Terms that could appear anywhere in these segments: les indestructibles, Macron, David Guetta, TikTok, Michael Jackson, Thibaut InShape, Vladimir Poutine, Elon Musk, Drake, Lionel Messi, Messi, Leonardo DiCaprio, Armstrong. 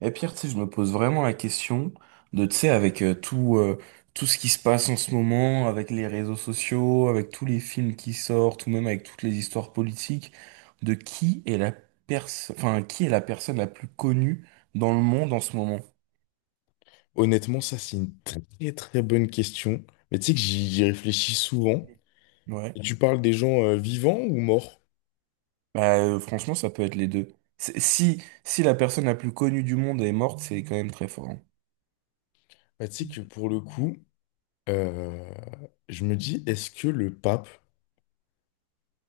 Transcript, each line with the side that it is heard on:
right: Et Pierre, tu sais, je me pose vraiment la question de, tu sais, avec tout, tout ce qui se passe en ce moment, avec les réseaux sociaux, avec tous les films qui sortent, ou même avec toutes les histoires politiques, de qui est la personne, enfin, qui est la personne la plus connue dans le monde en ce moment?
left: Honnêtement, ça, c'est une très très bonne question. Mais tu sais que j'y réfléchis souvent. Et
right: Ouais.
left: tu parles des gens vivants ou morts?
right: Bah, franchement, ça peut être les deux. Si, si la personne la plus connue du monde est morte, c'est quand même très fort, hein.
left: Bah, tu sais que pour le coup, euh, je me dis, est-ce que le pape,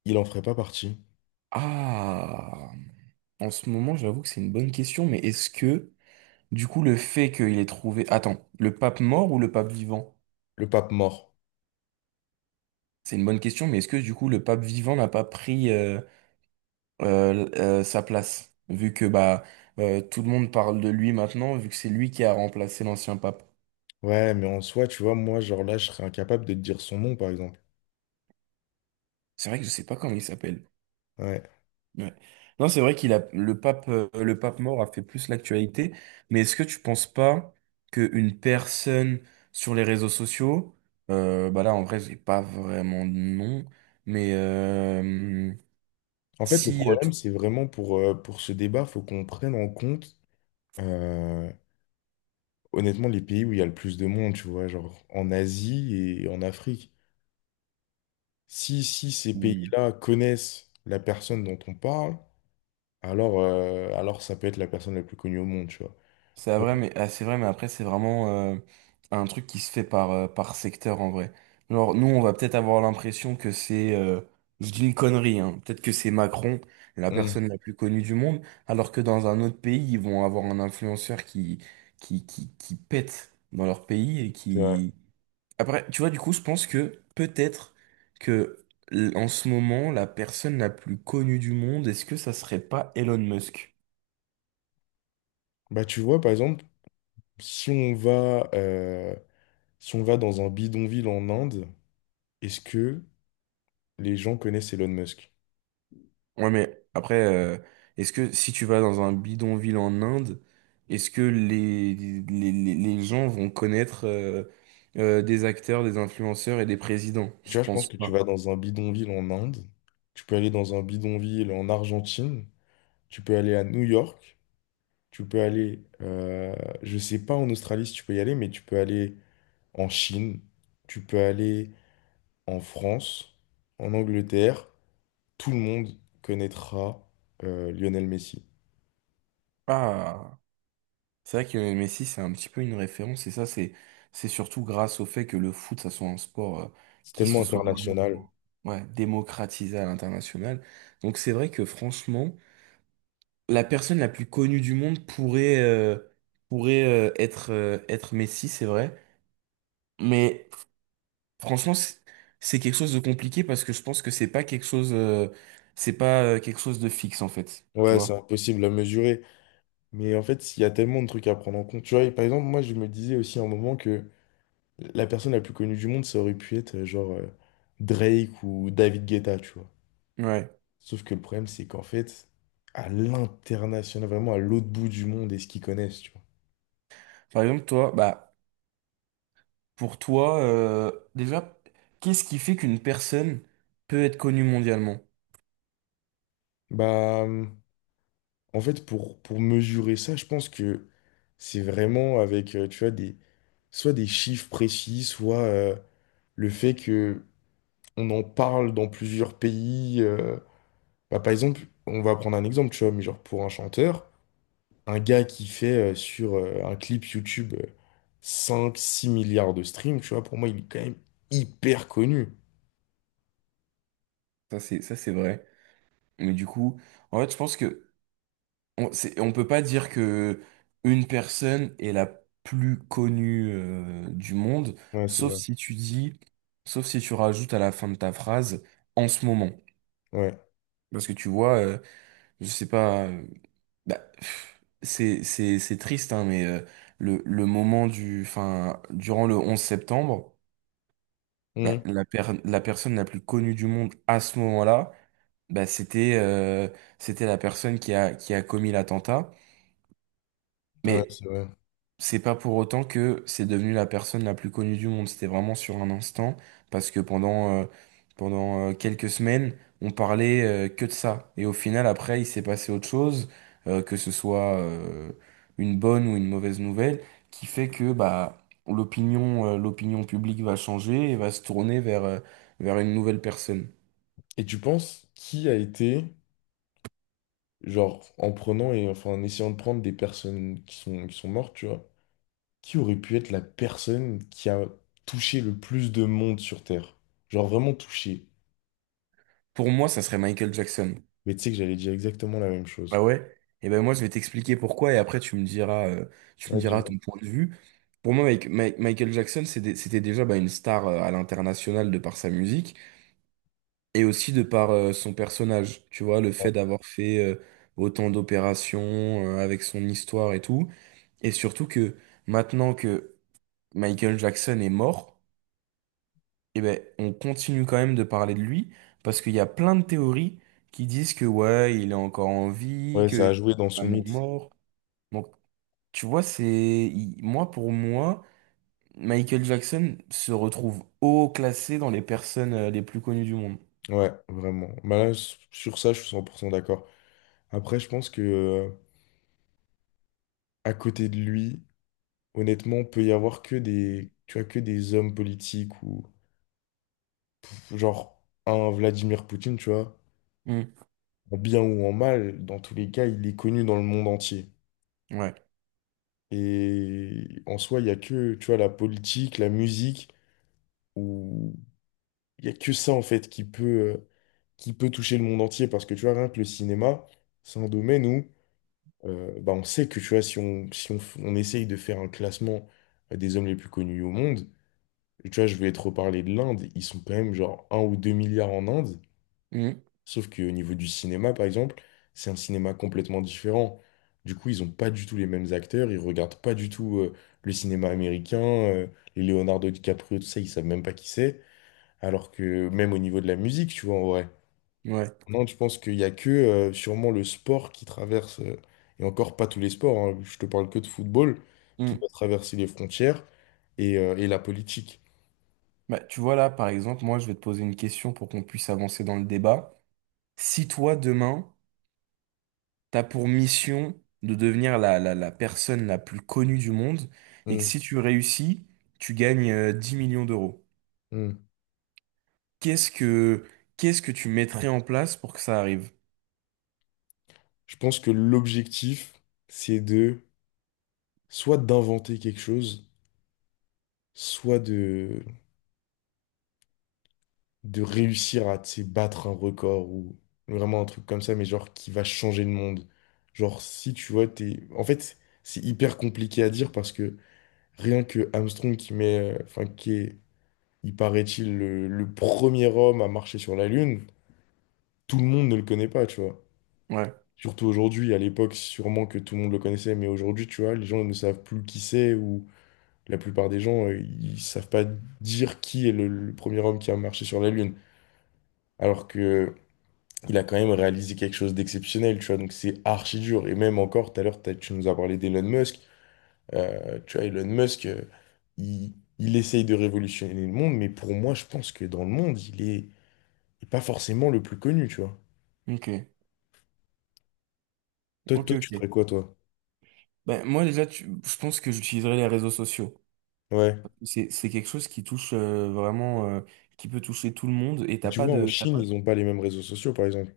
left: il en ferait pas partie?
right: Ah, en ce moment, j'avoue que c'est une bonne question, mais est-ce que... Du coup, le fait qu'il ait trouvé... Attends, le pape mort ou le pape vivant?
left: Le pape mort.
right: C'est une bonne question, mais est-ce que du coup le pape vivant n'a pas pris sa place? Vu que bah tout le monde parle de lui maintenant, vu que c'est lui qui a remplacé l'ancien pape.
left: Ouais, mais en soi, tu vois, moi, genre là, je serais incapable de te dire son nom, par exemple.
right: C'est vrai que je sais pas comment il s'appelle.
left: Ouais.
right: Ouais. Non, c'est vrai qu'il a le pape mort a fait plus l'actualité, mais est-ce que tu penses pas qu'une personne sur les réseaux sociaux, bah là en vrai j'ai pas vraiment de nom, mais
left: En fait, le
right: Si,
left: problème, c'est vraiment pour ce débat, faut qu'on prenne en compte, euh, honnêtement, les pays où il y a le plus de monde, tu vois, genre en Asie et en Afrique. Si ces
right: Mm.
left: pays-là connaissent la personne dont on parle, alors ça peut être la personne la plus connue au monde, tu vois.
right: C'est vrai,
left: Genre,
right: mais ah, c'est vrai, mais après c'est vraiment un truc qui se fait par par secteur en vrai. Genre nous, on va peut-être avoir l'impression que c'est, je dis une connerie, hein, peut-être que c'est Macron, la
left: hmm,
right: personne la plus connue du monde, alors que dans un autre pays, ils vont avoir un influenceur qui qui pète dans leur pays et
left: c'est vrai.
right: qui. Après, tu vois, du coup, je pense que peut-être que en ce moment, la personne la plus connue du monde, est-ce que ça serait pas Elon Musk?
left: Bah, tu vois, par exemple, si on va, euh, si on va dans un bidonville en Inde, est-ce que les gens connaissent Elon Musk?
right: Ouais, mais après, est-ce que si tu vas dans un bidonville en Inde, est-ce que les gens vont connaître des acteurs, des influenceurs et des présidents?
left: Tu
right: Je
left: vois, je pense
right: pense
left: que tu
right: pas.
left: vas dans un bidonville en Inde, tu peux aller dans un bidonville en Argentine, tu peux aller à New York, tu peux aller, euh, je sais pas en Australie si tu peux y aller, mais tu peux aller en Chine, tu peux aller en France, en Angleterre, tout le monde connaîtra Lionel Messi.
right: Ah, c'est vrai que Messi, c'est un petit peu une référence, et ça, c'est surtout grâce au fait que le foot, ça soit un sport
left: C'est
right: qui
left: tellement
right: se soit vraiment,
left: international.
right: ouais, démocratisé à l'international. Donc c'est vrai que franchement, la personne la plus connue du monde pourrait, pourrait être, être Messi, c'est vrai. Mais franchement, c'est quelque chose de compliqué parce que je pense que c'est pas quelque chose, c'est pas quelque chose de fixe en fait, tu
left: Ouais, c'est
right: vois.
left: impossible à mesurer. Mais en fait, il y a tellement de trucs à prendre en compte. Tu vois, et par exemple, moi, je me disais aussi à un moment que la personne la plus connue du monde, ça aurait pu être Drake ou David Guetta, tu vois.
right: Ouais.
left: Sauf que le problème, c'est qu'en fait, à l'international, vraiment à l'autre bout du monde, est-ce qu'ils connaissent, tu vois.
right: Par exemple, toi, bah, pour toi, déjà, qu'est-ce qui fait qu'une personne peut être connue mondialement?
left: Bah. En fait, pour mesurer ça, je pense que c'est vraiment avec tu vois, des, soit des chiffres précis, soit le fait que on en parle dans plusieurs pays. Bah, par exemple, on va prendre un exemple, tu vois, mais genre pour un chanteur, un gars qui fait sur un clip YouTube cinq six milliards de streams, tu vois, pour moi, il est quand même hyper connu.
right: Ça, c'est vrai. Mais du coup, en fait, je pense que on, on peut pas dire que une personne est la plus connue, du monde,
left: Ouais, c'est
right: sauf
left: vrai.
right: si tu dis, sauf si tu rajoutes à la fin de ta phrase en ce moment.
left: Ouais.
right: Parce que tu vois, je sais pas, bah, pff, c'est triste, hein, mais le moment du, enfin, durant le 11 septembre, bah,
left: Mmh.
right: la personne la plus connue du monde à ce moment-là, bah, c'était c'était la personne qui a commis l'attentat.
left: Ouais,
right: Mais
left: c'est vrai.
right: c'est pas pour autant que c'est devenu la personne la plus connue du monde. C'était vraiment sur un instant, parce que pendant, pendant quelques semaines, on parlait que de ça. Et au final, après, il s'est passé autre chose, que ce soit une bonne ou une mauvaise nouvelle, qui fait que bah l'opinion, l'opinion publique va changer et va se tourner vers, vers une nouvelle personne.
left: Et tu penses qui a été Genre, en prenant et enfin en essayant de prendre des personnes qui sont mortes, tu vois. Qui aurait pu être la personne qui a touché le plus de monde sur Terre? Genre vraiment touché.
right: Pour moi, ça serait Michael Jackson.
left: Mais tu sais que j'allais dire exactement la même
right: Bah
left: chose.
right: ouais. Et ben moi je vais t'expliquer pourquoi et après tu
left: Ouais,
right: me diras
left: dis-moi.
right: ton point de vue. Pour moi Michael Jackson c'était déjà bah, une star à l'international de par sa musique et aussi de par son personnage. Tu vois le
left: Ouais.
right: fait d'avoir fait autant d'opérations avec son histoire et tout et surtout que maintenant que Michael Jackson est mort, et ben on continue quand même de parler de lui parce qu'il y a plein de théories qui disent que ouais il est encore en vie,
left: Ouais,
right: qu'il
left: ça a
right: est
left: joué dans son
right: vraiment
left: mythe.
right: mort. Tu vois, c'est moi pour moi, Michael Jackson se retrouve haut classé dans les personnes les plus connues du monde.
left: Ouais, vraiment. Bah là, sur ça, je suis 100% d'accord. Après, je pense que à côté de lui, honnêtement, peut y avoir que des, tu vois, que des hommes politiques ou genre un Vladimir Poutine, tu vois.
right: Mm.
left: En bien ou en mal, dans tous les cas, il est connu dans le monde entier.
right: Ouais.
left: Et en soi, il n'y a que, tu vois, la politique, la musique, où il n'y a que ça, en fait, qui peut toucher le monde entier. Parce que, tu vois, rien que le cinéma, c'est un domaine où bah, on sait que, tu vois, si on, si on, f- on essaye de faire un classement des hommes les plus connus au monde, tu vois, je vais te reparler de l'Inde, ils sont quand même genre un ou 2 milliards en Inde.
right: Mm.
left: Sauf qu'au niveau du cinéma, par exemple, c'est un cinéma complètement différent. Du coup, ils ont pas du tout les mêmes acteurs, ils regardent pas du tout le cinéma américain, les Leonardo DiCaprio, tout ça, ils savent même pas qui c'est. Alors que même au niveau de la musique, tu vois, en vrai.
right: Ouais.
left: Non, je pense qu'il y a que sûrement le sport qui traverse, et encore pas tous les sports, hein, je te parle que de football, qui
right: Mm.
left: doit traverser les frontières et et la politique.
right: Bah, tu vois là, par exemple, moi je vais te poser une question pour qu'on puisse avancer dans le débat. Si toi demain, t'as pour mission de devenir la personne la plus connue du monde et que
left: Mm,
right: si tu réussis, tu gagnes 10 millions d'euros.
left: mm.
right: Qu'est-ce que qu'est-ce que tu mettrais en place pour que ça arrive?
left: Je pense que l'objectif, c'est de soit d'inventer quelque chose, soit de, de réussir à, tu sais, battre un record ou vraiment un truc comme ça, mais genre qui va changer le monde. Genre, si tu vois, t'es... En fait, c'est hyper compliqué à dire parce que rien que Armstrong qui Enfin, qui est, il paraît-il, le premier homme à marcher sur la Lune, tout le monde ne le connaît pas, tu vois.
right: Ouais.
left: Surtout aujourd'hui, à l'époque, sûrement que tout le monde le connaissait, mais aujourd'hui, tu vois, les gens ne savent plus qui c'est ou la plupart des gens, ils savent pas dire qui est le premier homme qui a marché sur la Lune. Alors que il a quand même réalisé quelque chose d'exceptionnel, tu vois. Donc c'est archi dur. Et même encore, tout à l'heure, tu nous as parlé d'Elon Musk. Tu vois, Elon Musk, il essaye de révolutionner le monde, mais pour moi, je pense que dans le monde, il est pas forcément le plus connu, tu vois.
right: Ok.
left: Toi,
right: Ok,
left: toi, tu
right: ok.
left: ferais quoi, toi?
right: Ben, moi déjà, je pense que j'utiliserai les réseaux sociaux.
left: Ouais.
right: C'est quelque chose qui touche vraiment, qui peut toucher tout le monde. Et
left: Et
right: t'as
left: tu
right: pas
left: vois, en
right: de, t'as
left: Chine,
right: pas
left: ils
right: de...
left: n'ont pas les mêmes réseaux sociaux, par exemple.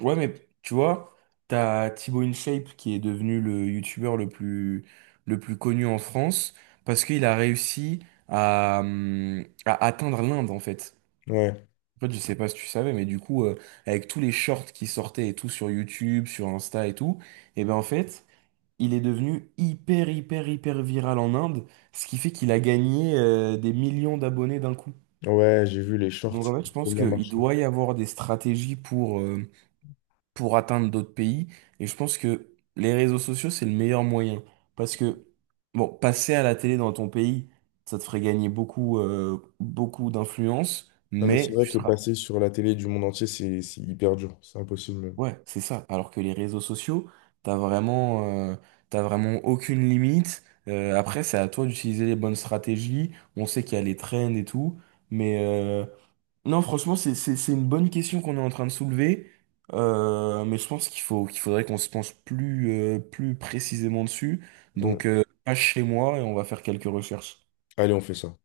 right: Ouais, mais tu vois, t'as Thibaut InShape qui est devenu le youtubeur le plus connu en France parce qu'il a réussi à atteindre l'Inde en fait.
left: Ouais.
right: En fait, je sais pas si tu savais, mais du coup, avec tous les shorts qui sortaient et tout sur YouTube, sur Insta et tout, et ben en fait, il est devenu hyper, hyper, hyper viral en Inde, ce qui fait qu'il a gagné des millions d'abonnés d'un coup.
left: Ouais, j'ai vu les shorts,
right: Donc
left: ça
right: en fait, je
left: a trop
right: pense
left: bien
right: qu'il
left: marché.
right: doit y avoir des stratégies pour atteindre d'autres pays, et je pense que les réseaux sociaux, c'est le meilleur moyen. Parce que, bon, passer à la télé dans ton pays, ça te ferait gagner beaucoup, beaucoup d'influence,
left: Non, mais c'est
right: mais
left: vrai
right: tu
left: que
right: seras...
left: passer sur la télé du monde entier, c'est hyper dur. C'est impossible. Même.
right: Ouais, c'est ça. Alors que les réseaux sociaux, t'as vraiment, euh, t'as vraiment aucune limite. Après, c'est à toi d'utiliser les bonnes stratégies. On sait qu'il y a les trends et tout. Mais non, franchement, c'est une bonne question qu'on est en train de soulever. Mais je pense qu'il faut, qu'il faudrait qu'on se penche plus, plus précisément dessus.
left: Mm.
right: Donc, passe chez moi et on va faire quelques recherches.
left: Allez, on fait ça.